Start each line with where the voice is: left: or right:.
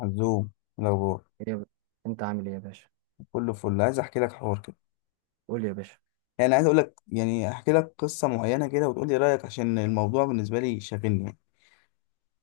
left: عزوم، لو
right: إيه يا ب- انت عامل ايه يا باشا؟
left: كله فل. عايز احكي لك حوار كده.
right: قول يا باشا.
left: يعني عايز اقول لك، يعني احكي لك قصه معينه كده وتقول لي رايك، عشان الموضوع بالنسبه لي شاغلني يعني.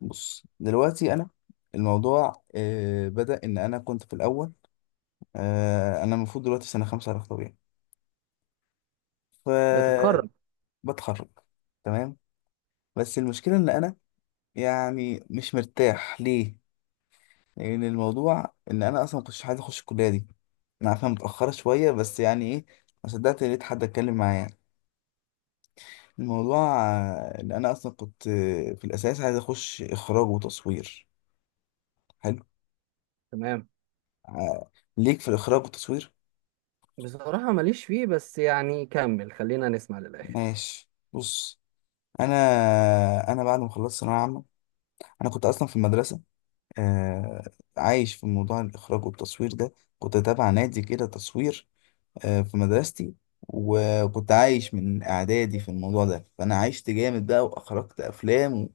left: بص دلوقتي انا الموضوع بدا ان انا كنت في الاول. انا المفروض دلوقتي في سنه 5 علاج طبيعي، فبتخرج.
right: بتتخرج.
left: تمام. بس المشكله ان انا يعني مش مرتاح ليه، لان الموضوع ان انا اصلا ما كنتش عايز اخش الكليه دي. انا عارفها متاخره شويه بس يعني ايه، ما صدقت لقيت حد اتكلم معايا. الموضوع ان انا اصلا كنت في الاساس عايز اخش اخراج وتصوير. حلو.
right: تمام.
left: آه، ليك في الاخراج والتصوير.
right: بصراحة ماليش فيه، بس يعني كمل خلينا نسمع للآخر.
left: ماشي بص. انا بعد ما خلصت ثانويه عامه، انا كنت اصلا في المدرسه، آه، عايش في موضوع الاخراج والتصوير ده. كنت تابع نادي كده تصوير في مدرستي. وكنت عايش من اعدادي في الموضوع ده، فانا عشت جامد بقى واخرجت افلام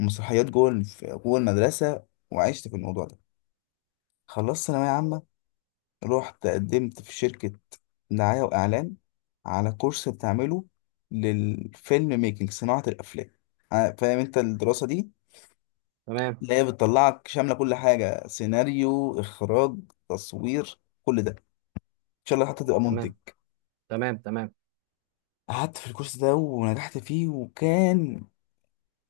left: ومسرحيات جوه جوه المدرسه، وعشت في الموضوع ده. خلصت ثانويه عامه، رحت قدمت في شركة دعاية وإعلان على كورس بتعمله للفيلم ميكنج، صناعة الأفلام. فاهم أنت الدراسة دي
right: تمام،
left: اللي هي بتطلعك شاملة كل حاجة، سيناريو، إخراج، تصوير، كل ده إن شاء الله حتى تبقى
right: تمام،
left: منتج.
right: تمام، تمام.
left: قعدت في الكورس ده ونجحت فيه، وكان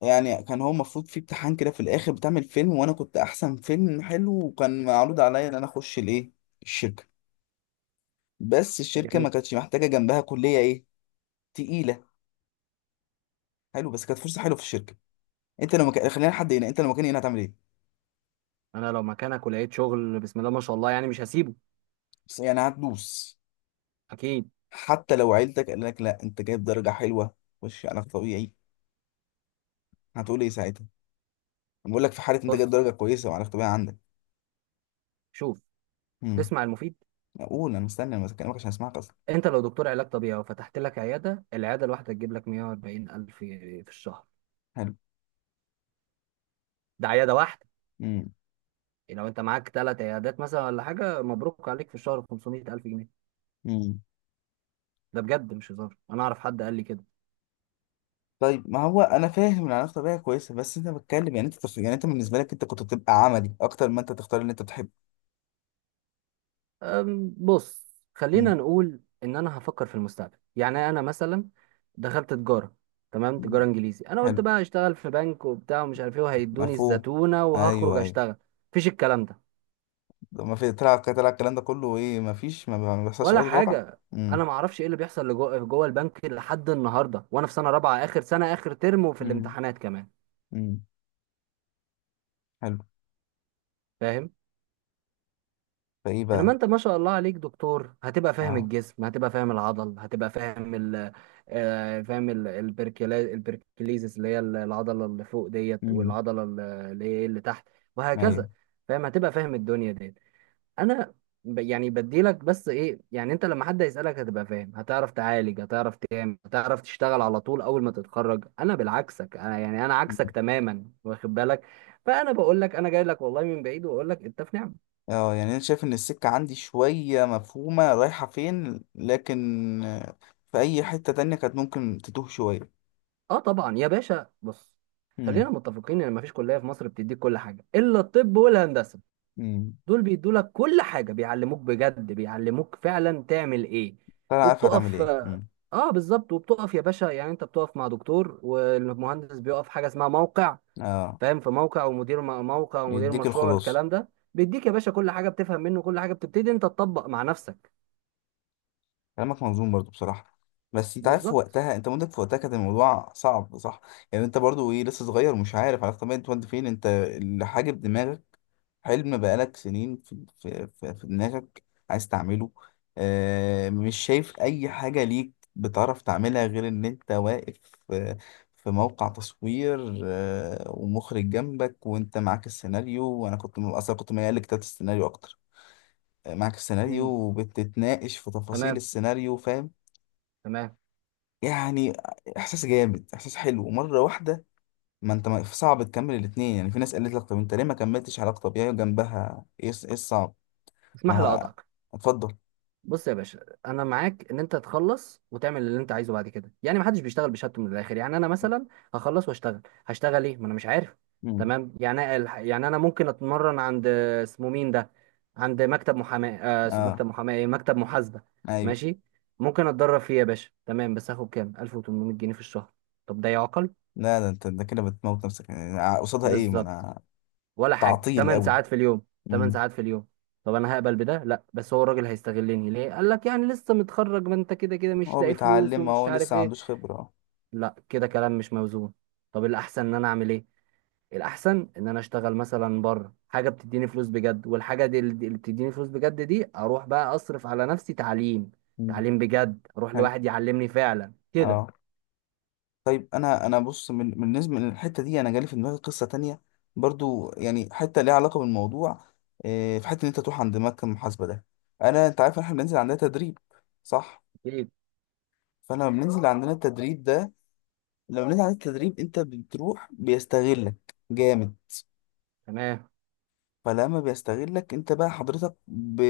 left: يعني كان هو المفروض فيه امتحان كده في الآخر بتعمل فيلم، وأنا كنت أحسن فيلم حلو، وكان معروض عليا إن أنا أخش الإيه، الشركة. بس الشركة ما
right: جميل.
left: كانتش محتاجة جنبها كلية إيه، تقيلة. حلو، بس كانت فرصه حلوه في الشركه. انت لو مكاني هنا هتعمل ايه؟
right: انا لو مكانك ولقيت شغل بسم الله ما شاء الله يعني مش هسيبه.
left: بس يعني هتدوس؟
right: اكيد.
left: حتى لو عيلتك قال لك لا، انت جايب درجه حلوه، خش علاج طبيعي، هتقول ايه ساعتها؟ أنا بقول لك، في حاله انت
right: بص،
left: جايب درجه كويسه وعلاج طبيعي عندك.
right: شوف،
left: امم.
right: تسمع المفيد.
left: اقول، انا مستني، انا بكلمك عشان اسمعك اصلا.
right: انت لو دكتور علاج طبيعي وفتحت لك عيادة، العيادة الواحدة تجيب لك 140 الف في الشهر.
left: حلو.
right: ده عيادة واحدة.
left: امم.
right: لو انت معاك ثلاث عيادات مثلا ولا حاجة مبروك عليك، في الشهر 500 الف جنيه.
left: امم.
right: ده بجد مش هزار، انا اعرف حد قال لي كده.
left: طيب ما هو انا فاهم ان العلاج الطبيعي كويسه، بس انت بتكلم يعني انت يعني انت بالنسبه لك انت كنت بتبقى عملي اكتر ما انت تختار اللي انت بتحبه.
right: بص، خلينا
left: امم.
right: نقول ان انا هفكر في المستقبل، يعني انا مثلا دخلت تجاره. تمام
left: أمم.
right: تجاره انجليزي، انا
left: حلو.
right: قلت بقى هشتغل في بنك وبتاع ومش عارف ايه، وهيدوني
left: مفهوم.
right: الزتونه
left: ايوه،
right: وهخرج
left: ايوه.
right: اشتغل. مفيش الكلام ده،
left: ما في طلع، طلع الكلام ده كله ايه، ما فيش، ما بيحصلش في
right: ولا
left: ارض الواقع.
right: حاجه.
left: امم.
right: انا ما اعرفش ايه اللي بيحصل لجوه جوه البنك لحد النهارده، وانا في سنه رابعه، اخر سنه، اخر ترم، وفي
left: مم.
right: الامتحانات كمان.
left: امم. حلو.
right: فاهم.
left: فايه
right: انما
left: بقى؟
right: انت ما شاء الله عليك دكتور، هتبقى فاهم
left: اه.
right: الجسم، هتبقى فاهم العضل، هتبقى فاهم ال آه، فاهم ال- البركيليزس اللي هي العضله اللي فوق ديت،
left: امم.
right: والعضله اللي هي اللي تحت،
left: ايوه.
right: وهكذا. فاهم، هتبقى فاهم الدنيا ديت. انا يعني بديلك، بس ايه، يعني انت لما حد يسالك هتبقى فاهم، هتعرف تعالج، هتعرف تعمل، هتعرف تشتغل على طول اول ما تتخرج. انا بالعكسك، انا يعني انا
left: مم.
right: عكسك تماما، واخد بالك. فانا بقول لك انا جاي لك والله من بعيد، واقول لك انت في نعمه.
left: اه يعني انا شايف ان السكه عندي شويه مفهومه رايحه فين، لكن في اي حته تانية كانت ممكن تتوه شويه.
right: اه طبعا يا باشا، بص.
left: امم.
right: خلينا متفقين ان مفيش كليه في مصر بتديك كل حاجه الا الطب والهندسه.
left: امم.
right: دول بيدوا لك كل حاجه، بيعلموك بجد، بيعلموك فعلا تعمل ايه،
left: فانا عارف هتعمل
right: وبتقف.
left: ايه. امم.
right: اه بالظبط، وبتقف يا باشا، يعني انت بتقف مع دكتور، والمهندس بيقف حاجه اسمها موقع.
left: اه.
right: فاهم، في موقع ومدير موقع ومدير
left: يديك
right: مشروع
left: الخلاصه.
right: والكلام ده. بيديك يا باشا كل حاجه، بتفهم منه كل حاجه، بتبتدي انت تطبق مع نفسك.
left: كلامك منظوم برضو بصراحة. بس انت عارف في
right: بالظبط.
left: وقتها، انت مدرك في وقتها كان الموضوع صعب، صح؟ يعني انت برضو ايه، لسه صغير ومش عارف على طبيعة انت وانت فين، انت اللي حاجب دماغك. حلم بقالك سنين في دماغك، عايز تعمله. اه، مش شايف اي حاجة ليك بتعرف تعملها غير ان انت واقف في, في موقع تصوير، ومخرج جنبك وانت معاك السيناريو، وانا كنت اصلا كنت ميال لكتابة السيناريو اكتر. معاك السيناريو
right: مم.
left: وبتتناقش في تفاصيل
right: تمام،
left: السيناريو، فاهم.
right: تمام.
left: يعني احساس جامد، احساس حلو مره واحده. ما انت صعب تكمل الاتنين. يعني في ناس قالت لك طب انت ليه ما كملتش علاقه طبيعيه جنبها، ايه إيه الصعب؟ ما
right: اسمح لي
left: هو،
right: اقطعك.
left: اتفضل.
right: بص يا باشا، انا معاك ان انت تخلص وتعمل اللي انت عايزه بعد كده، يعني محدش بيشتغل بشهادته من الاخر، يعني انا مثلا هخلص واشتغل. هشتغل ايه؟ ما انا مش عارف.
left: مم.
right: تمام. يعني يعني انا ممكن اتمرن عند اسمه مين ده، عند مكتب محاماه.
left: اه.
right: مكتب محاماه ايه، مكتب محاسبه.
left: ايوه.
right: ماشي، ممكن اتدرب فيه يا باشا، تمام، بس هاخد كام؟ 1800 جنيه في الشهر؟ طب ده يعقل؟
left: لا، ده انت ده كده بتموت نفسك يعني، قصادها ايه، ما
right: بالظبط.
left: انا.
right: ولا حاجه،
left: تعطيل
right: 8
left: قوي.
right: ساعات في اليوم. 8
left: مم.
right: ساعات في اليوم. طب انا هقبل بده؟ لا، بس هو الراجل هيستغلني ليه؟ قال لك يعني لسه متخرج، ما انت كده كده مش
left: هو
right: لاقي فلوس
left: بيتعلم،
right: ومش
left: هو
right: عارف
left: لسه ما
right: ايه.
left: عندوش خبره.
right: لا، كده كلام مش موزون. طب الاحسن ان انا اعمل ايه؟ الاحسن ان انا اشتغل مثلا بره حاجه بتديني فلوس بجد، والحاجه دي اللي بتديني فلوس بجد، دي اروح بقى اصرف على نفسي تعليم.
left: مم.
right: تعليم بجد، اروح
left: حلو.
right: لواحد يعلمني فعلا كده.
left: اه. طيب انا بص من بالنسبه للحته دي، انا جالي في دماغي قصه تانية، برضو يعني حته ليها علاقه بالموضوع. إيه، في حته ان انت تروح عند مكتب المحاسبه ده. انا انت عارف إن احنا بننزل عندنا تدريب، صح؟
right: اكيد.
left: فانا لما بننزل عندنا التدريب ده، لما بننزل عندنا التدريب انت بتروح بيستغلك جامد.
right: تمام.
left: فلما بيستغلك انت بقى حضرتك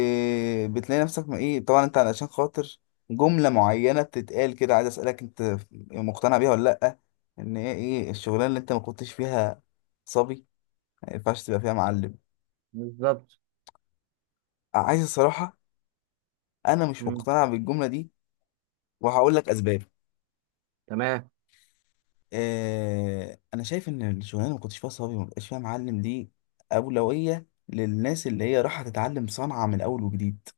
left: بتلاقي نفسك، ما ايه طبعا انت علشان خاطر جملة معينة بتتقال كده، عايز اسألك انت مقتنع بيها ولا لأ؟ ان هي ايه الشغلانة اللي انت ما كنتش فيها صبي ما ينفعش تبقى فيها معلم؟
right: بالظبط.
left: عايز الصراحة؟ انا مش
right: مم.
left: مقتنع بالجملة دي، وهقول لك اسباب.
right: تمام.
left: اه، انا شايف ان الشغلانة اللي ما كنتش فيها صبي وما بقاش فيها معلم دي، اولوية للناس اللي هي رايحة تتعلم صنعة من اول وجديد.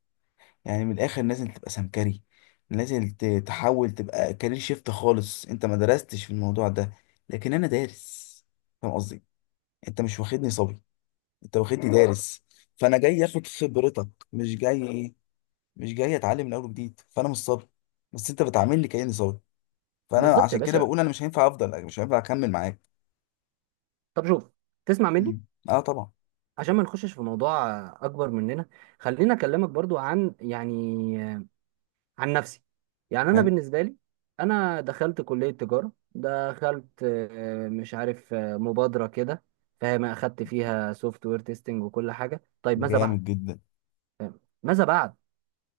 left: يعني من الاخر لازم تبقى سمكري، لازم تحاول تبقى كارير شيفت خالص، انت ما درستش في الموضوع ده، لكن انا دارس. فاهم قصدي؟ انت مش واخدني صبي، انت واخدني دارس. فانا جاي اخد خبرتك، مش جاي ايه، مش جاي اتعلم من اول وجديد، فانا مش صبي، بس انت بتعاملني كاني صبي. فانا
right: بالظبط يا
left: عشان كده
right: باشا،
left: بقول انا مش هينفع افضل، مش هينفع اكمل معاك.
right: طب شوف، تسمع مني
left: مم. اه طبعا.
right: عشان ما نخشش في موضوع اكبر مننا. خلينا اكلمك برضو عن، يعني، عن نفسي. يعني انا
left: حلو.
right: بالنسبه لي، انا دخلت كليه تجاره، دخلت مش عارف مبادره كده. فاهم، اخدت فيها سوفت وير تيستنج وكل حاجه، طيب ماذا بعد؟
left: جامد جدا.
right: ماذا بعد؟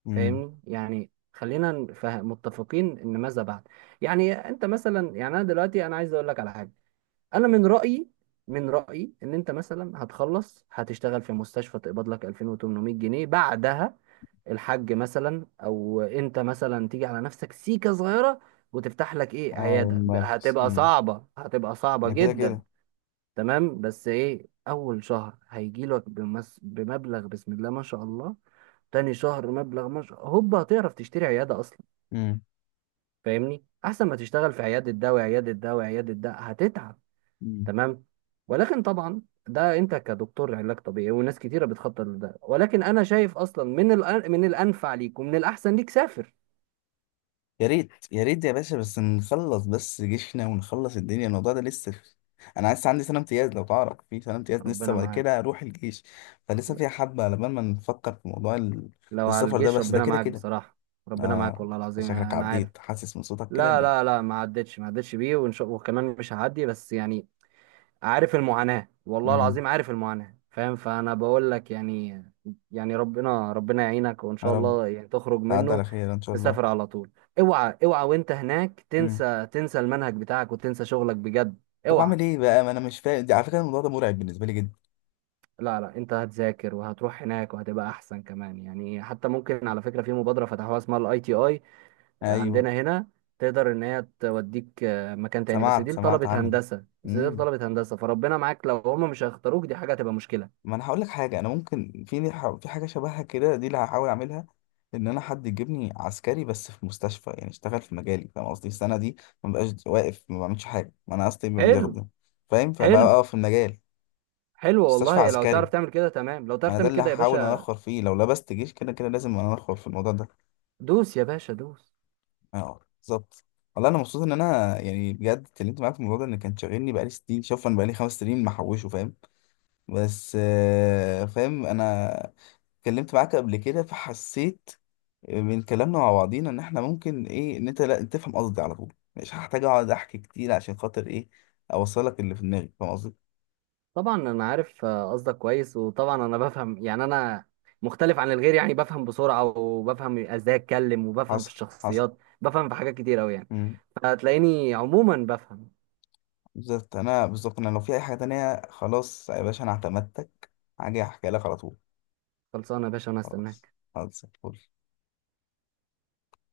left: امم.
right: فاهمني، يعني خلينا متفقين ان ماذا بعد. يعني انت مثلا، يعني انا دلوقتي، انا عايز اقول لك على حاجه. انا من رايي، من رايي ان انت مثلا هتخلص، هتشتغل في مستشفى تقبض لك 2800 جنيه بعدها الحاج مثلا، او انت مثلا تيجي على نفسك سيكه صغيره، وتفتح لك ايه
left: اه.
right: عياده،
left: المركز.
right: هتبقى
left: امم.
right: صعبه، هتبقى صعبه
left: ده كده
right: جدا.
left: كده.
right: تمام، بس ايه اول شهر هيجي لك بمبلغ بسم الله ما شاء الله. تاني شهر مبلغ ما شاء، هوبا هتعرف تشتري عياده اصلا. فاهمني، احسن ما تشتغل في عياده ده وعياده ده وعياده ده، هتتعب.
left: امم.
right: تمام. ولكن طبعا، ده انت كدكتور علاج طبيعي، وناس كتيره بتخطط لده، ولكن انا شايف اصلا من الانفع ليك ومن الاحسن ليك سافر.
left: يا ريت يا ريت يا باشا، بس نخلص بس جيشنا ونخلص الدنيا. الموضوع ده لسه انا لسه عندي سنه امتياز، لو تعرف، في سنه امتياز لسه
right: ربنا
left: بعد
right: معاك.
left: كده اروح الجيش. فلسه
right: لا،
left: فيها حبه على بال ما نفكر في موضوع
right: لو على
left: السفر ده،
right: الجيش
left: بس ده
right: ربنا
left: كده
right: معاك
left: كده.
right: بصراحه. ربنا معاك
left: اه،
right: والله العظيم،
left: شكلك
right: انا عارف.
left: عديت، حاسس من صوتك كده
right: لا، لا، لا، ما عدتش بيه، وان شاء وكمان مش هعدي، بس يعني عارف المعاناة، والله
left: امم.
right: العظيم عارف المعاناة، فاهم، فأنا بقول لك يعني، يعني ربنا يعينك، وإن
left: يا
right: شاء
left: رب،
right: الله يعني تخرج
left: تعدي
right: منه.
left: على خير ان شاء الله.
right: تسافر على طول. اوعى، اوعى، وانت هناك
left: امم.
right: تنسى المنهج بتاعك وتنسى شغلك بجد.
left: طب اعمل
right: اوعى.
left: ايه بقى؟ ما انا مش فاهم، دي على فكره الموضوع ده مرعب بالنسبه لي جدا.
right: لا، لا، انت هتذاكر وهتروح هناك وهتبقى احسن كمان، يعني حتى ممكن، على فكرة، في مبادرة فتحوها اسمها الـ ITI
left: ايوه،
right: عندنا هنا. تقدر ان هي توديك مكان تاني، بس
left: سمعت،
right: دي
left: سمعت
right: لطلبة
left: عنه.
right: هندسة، بس دي
left: امم.
right: لطلبة هندسة، فربنا معاك لو هم مش هيختاروك، دي حاجة هتبقى مشكلة.
left: ما انا هقول لك حاجه، انا ممكن في، في حاجه شبهها كده دي اللي هحاول اعملها. ان انا حد يجيبني عسكري بس في مستشفى، يعني اشتغل في مجالي، فاهم قصدي؟ السنه دي ما بقاش واقف، ما بعملش حاجه، ما انا اصلي ما
right: حلو.
left: بيخدم، فاهم،
right: حلو،
left: فبقى اقف في المجال.
right: حلو،
left: مستشفى
right: والله لو
left: عسكري.
right: تعرف تعمل كده تمام، لو
left: ما
right: تعرف
left: انا ده
right: تعمل
left: اللي
right: كده يا
left: هحاول
right: باشا.
left: انخر فيه، لو لبست جيش كده كده لازم انا انخر في الموضوع ده.
right: دوس يا باشا دوس.
left: اه، بالظبط. والله انا مبسوط ان انا يعني بجد اتكلمت معاك في الموضوع ده، ان كان شاغلني بقالي سنين، شوف انا بقالي 5 سنين محوشه، فاهم. بس فاهم انا، اتكلمت معاك قبل كده فحسيت من كلامنا مع بعضينا ان احنا ممكن ايه، ان انت لا تفهم قصدي على طول، مش هحتاج اقعد احكي كتير، عشان خاطر ايه، اوصلك اللي في دماغي، فاهم قصدي.
right: طبعا انا عارف قصدك كويس، وطبعا انا بفهم، يعني انا مختلف عن الغير، يعني بفهم بسرعة، وبفهم ازاي اتكلم، وبفهم في
left: حصل، حصل.
right: الشخصيات، بفهم في حاجات كتير اوي يعني.
left: امم.
right: فتلاقيني عموما بفهم.
left: بالظبط انا، لو في اي حاجه تانية، خلاص يا باشا انا اعتمدتك، هاجي احكي لك على طول.
right: خلصانه يا باشا، انا
left: خلاص،
right: هستناك.
left: خلاص فل.